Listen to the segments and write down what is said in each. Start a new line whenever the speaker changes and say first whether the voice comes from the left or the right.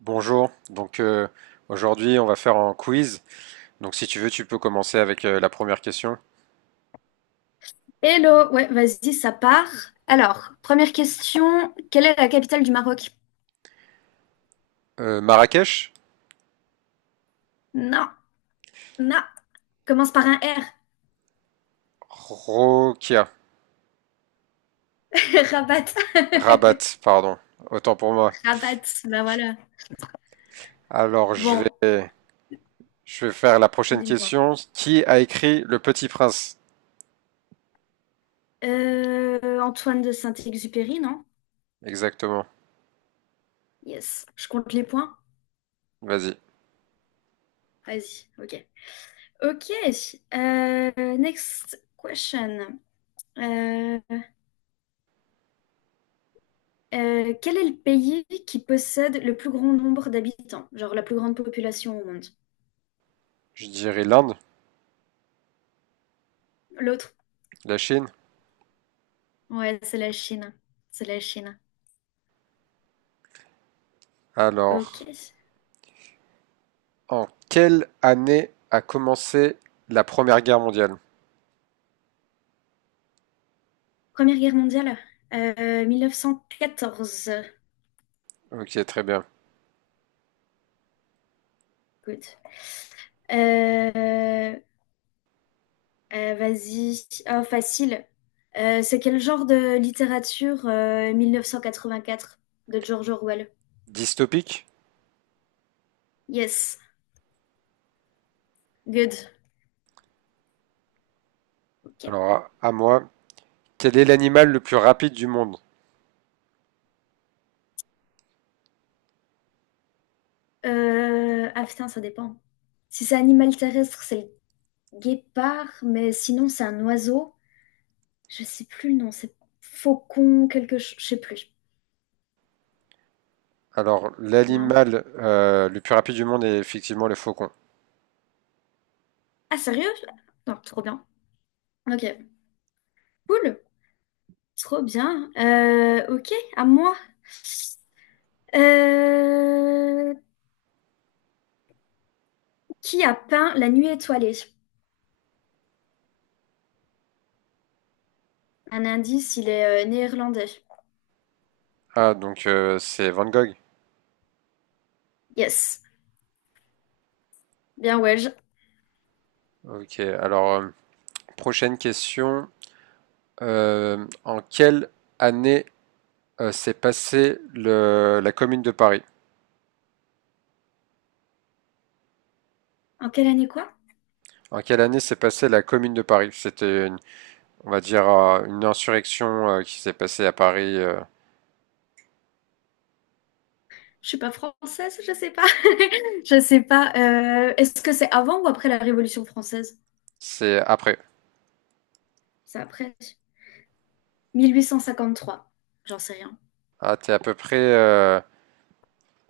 right: Bonjour, donc aujourd'hui on va faire un quiz. Donc si tu veux, tu peux commencer avec la première question.
left: Hello, ouais, vas-y, ça part. Alors, première question, quelle est la capitale du Maroc?
right: Marrakech?
left: Non, non, commence par un R.
right: Rokia.
left: Rabat.
right: Rabat, pardon. Autant pour moi.
left: Rabat, bah voilà.
right: Alors je
left: Bon,
right: vais, je vais faire la prochaine
left: dis-moi.
right: question. Qui a écrit Le Petit Prince?
left: Antoine de Saint-Exupéry, non?
right: Exactement.
left: Yes, je compte les points.
right: Vas-y.
left: Vas-y, ok. Ok, next question. Euh, quel est le pays qui possède le plus grand nombre d'habitants? Genre la plus grande population au monde?
right: Je dirais l'Inde,
left: L'autre.
right: la Chine.
left: Ouais, c'est la Chine. C'est la Chine. Ok.
right: Alors, en quelle année a commencé la Première Guerre mondiale?
left: Première guerre mondiale, 1914.
right: Ok, très bien.
left: Good. Euh, vas-y. Oh, facile. C'est quel genre de littérature 1984 de George Orwell?
right: Dystopique?
left: Yes. Good. Ok.
right: Alors à moi. Quel est l'animal le plus rapide du monde?
left: Ah putain, ça dépend. Si c'est animal terrestre, c'est le guépard, mais sinon c'est un oiseau. Je sais plus le nom, c'est faucon, quelque chose. Je sais plus.
right: Alors,
left: Non?
right: l'animal le plus rapide du monde est effectivement le faucon.
left: Ah, sérieux? Non, trop bien. Ok, cool. Trop bien. Ok, à moi. Euh, qui a peint La Nuit étoilée? Un indice, il est néerlandais.
right: Ah, donc c'est Van Gogh.
left: Yes, bien Welsh.
right: Ok, alors, prochaine question. En quelle année s'est passée la Commune de Paris?
left: En quelle année quoi?
right: En quelle année s'est passée la Commune de Paris? C'était, on va dire, une insurrection qui s'est passée à Paris.
left: Je suis pas française, je sais pas. Je sais pas. Est-ce que c'est avant ou après la Révolution française?
right: C'est après.
left: C'est après. 1853. J'en sais rien.
right: Ah, t'es à peu près,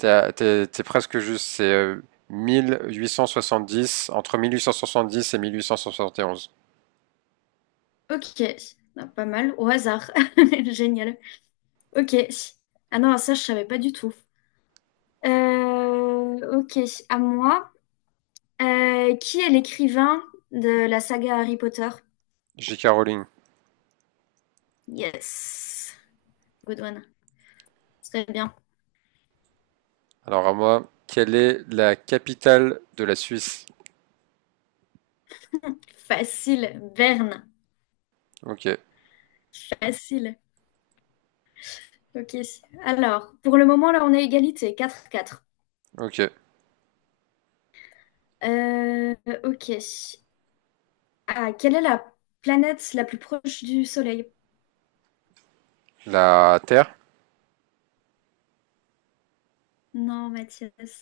right: t'es presque juste, c'est dix entre 1870 et 1871.
left: Ok, ah, pas mal. Au hasard. Génial. Ok. Ah non, ça, je savais pas du tout. Ok, à moi. Qui est l'écrivain de la saga Harry Potter?
right: J.K. Rowling.
left: Yes, good one. Très bien.
right: Alors à moi, quelle est la capitale de la Suisse?
left: Facile, Verne.
right: Ok,
left: Facile. Ok. Alors, pour le moment, là, on est égalité, quatre quatre.
right: ok.
left: Euh, ok. Ah, quelle est la planète la plus proche du Soleil?
right: La Terre?
left: Non, Mathias.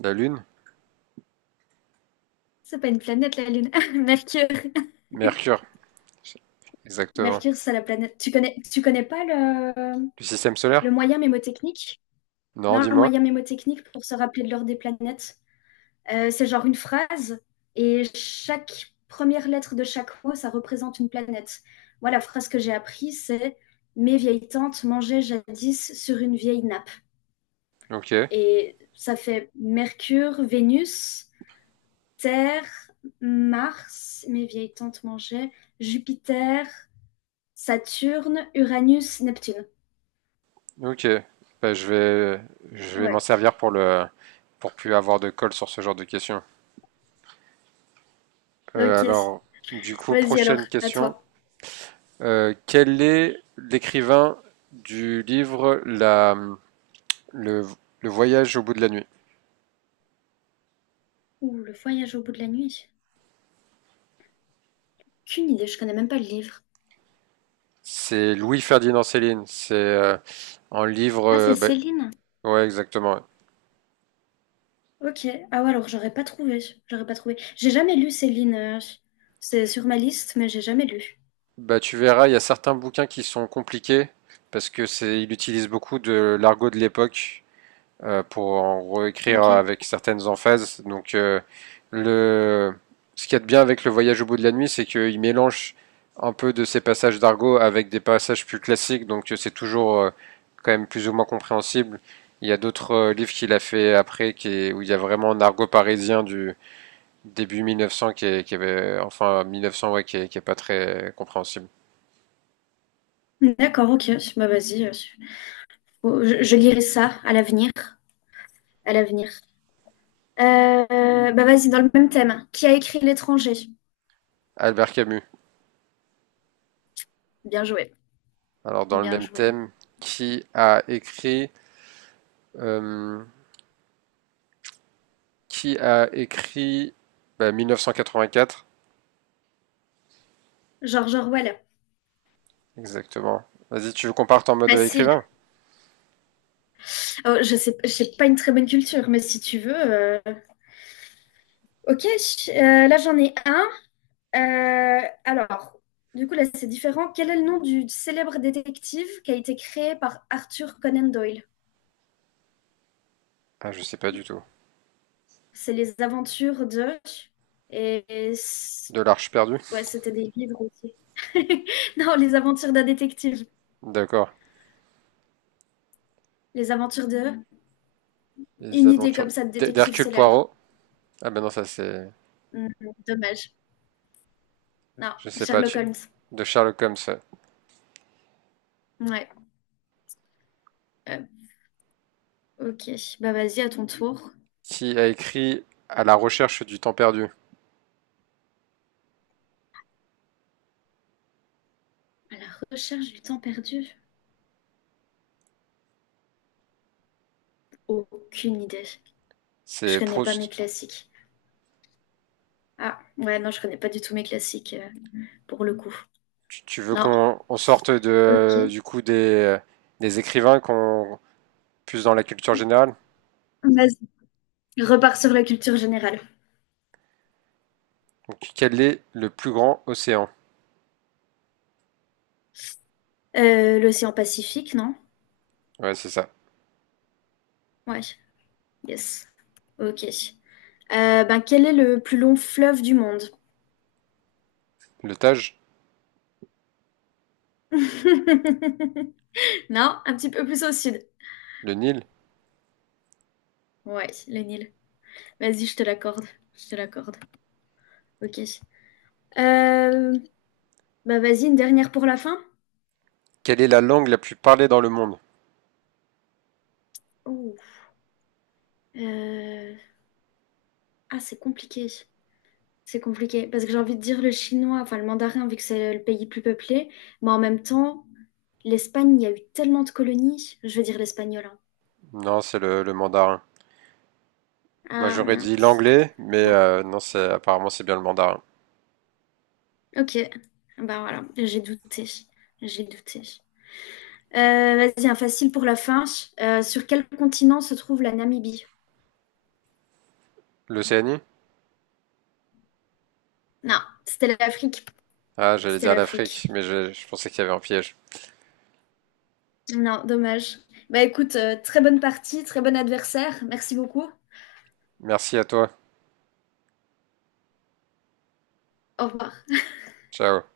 right: La Lune?
left: C'est pas une planète, la Lune. Mercure.
right: Mercure? Exactement.
left: Mercure, c'est la planète. Tu connais pas le,
right: Du système solaire?
left: le moyen mnémotechnique?
right: Non,
left: Non, un
right: dis-moi.
left: moyen mémotechnique pour se rappeler de l'heure des planètes. C'est genre une phrase et chaque première lettre de chaque mot, ça représente une planète. Moi, la phrase que j'ai apprise, c'est Mes vieilles tantes mangeaient jadis sur une vieille nappe.
right: Ok,
left: Et ça fait Mercure, Vénus, Terre, Mars, mes vieilles tantes mangeaient, Jupiter, Saturne, Uranus, Neptune.
right: ok. Bah, je vais m'en
left: Ouais,
right: servir pour pour plus avoir de colle sur ce genre de questions.
left: ok.
right: Alors, du coup,
left: Vas-y alors,
right: prochaine
left: à
right: question.
left: toi.
right: Quel est l'écrivain du livre la le le voyage au bout de la nuit?
left: Ouh, le voyage au bout de la nuit. Aucune idée, je connais même pas le livre.
right: C'est Louis-Ferdinand Céline. C'est un livre,
left: Ah, c'est
right: bah,
left: Céline.
right: ouais, exactement, ouais.
left: Ok. Ah ouais, alors j'aurais pas trouvé. J'aurais pas trouvé. J'ai jamais lu Céline. C'est sur ma liste, mais j'ai jamais lu.
right: Bah, tu verras, il y a certains bouquins qui sont compliqués parce que c'est il utilise beaucoup de l'argot de l'époque. Pour en réécrire
left: Ok.
right: avec certaines emphases. Donc, le... ce qu'il y a de bien avec le voyage au bout de la nuit, c'est qu'il mélange un peu de ces passages d'argot avec des passages plus classiques, donc c'est toujours quand même plus ou moins compréhensible. Il y a d'autres livres qu'il a fait après où il y a vraiment un argot parisien du début 1900 qui avait, enfin 1900 ouais, qui est pas très compréhensible.
left: D'accord, ok. Bah vas-y. Je lirai ça à l'avenir. À l'avenir. Bah vas-y, dans le même thème. Qui a écrit L'étranger?
right: Albert Camus.
left: Bien joué.
right: Alors dans le
left: Bien
right: même
left: joué.
right: thème, qui a écrit euh, qui a écrit bah, 1984,
left: George Orwell.
right: exactement. Vas-y, tu veux qu'on parte en mode écrivain?
left: Facile. Oh, je sais, j'ai pas une très bonne culture, mais si tu veux. Ok. Là, j'en ai un. Alors, du coup, là, c'est différent. Quel est le nom du célèbre détective qui a été créé par Arthur Conan Doyle?
right: Ah, je sais pas du tout.
left: C'est les aventures de... Et... et c-
right: De l'Arche perdue?
left: Ouais, c'était des livres aussi. Non, les aventures d'un détective.
right: D'accord.
left: Les aventures de...
right: Les
left: Une idée comme
right: aventures
left: ça de détective
right: d'Hercule
left: célèbre.
right: Poirot. Ah ben non, ça c'est.
left: Hmm, dommage. Non,
right: Je sais pas,
left: Sherlock
right: tu.
left: Holmes.
right: De Sherlock Holmes.
left: Ouais. Euh, ok, bah vas-y, à ton tour.
right: Qui a écrit À la recherche du temps perdu?
left: À la recherche du temps perdu? Aucune idée. Je
right: C'est
left: connais pas
right: Proust.
left: mes classiques. Ah, ouais, non, je connais pas du tout mes classiques pour le coup.
right: Tu veux
left: Non,
right: qu'on sorte
left: ok.
right: du coup des écrivains qu'on plus dans la culture générale?
left: Vas-y. Je repars sur la culture générale.
right: Donc, quel est le plus grand océan?
left: L'océan Pacifique, non?
right: Ouais, c'est ça.
left: Ouais, yes. Ok. Ben, quel est le plus long fleuve du monde?
right: Le Tage?
left: Non, un petit peu plus au sud.
right: Le Nil?
left: Ouais, le Nil. Vas-y, je te l'accorde. Je te l'accorde. Ok. Euh, bah vas-y, une dernière pour la fin.
right: Quelle est la langue la plus parlée dans le monde?
left: Oh. Euh, ah, c'est compliqué. C'est compliqué parce que j'ai envie de dire le chinois, enfin le mandarin, vu que c'est le pays plus peuplé, mais en même temps, l'Espagne, il y a eu tellement de colonies, je veux dire l'espagnol. Hein.
right: Non, c'est le mandarin. Moi,
left: Ah
right: j'aurais dit
left: mince.
right: l'anglais, mais
left: Bon,
right: non, c'est apparemment c'est bien le mandarin.
left: ok. Bah voilà, j'ai douté. J'ai douté. Vas-y, un facile pour la fin. Sur quel continent se trouve la Namibie?
right: L'Océanie?
left: Non, c'était l'Afrique.
right: Ah, j'allais
left: C'était
right: dire l'Afrique,
left: l'Afrique.
right: mais je pensais qu'il y avait un piège.
left: Non, dommage. Bah écoute, très bonne partie, très bon adversaire. Merci beaucoup.
right: Merci à toi.
left: Au revoir.
right: Ciao.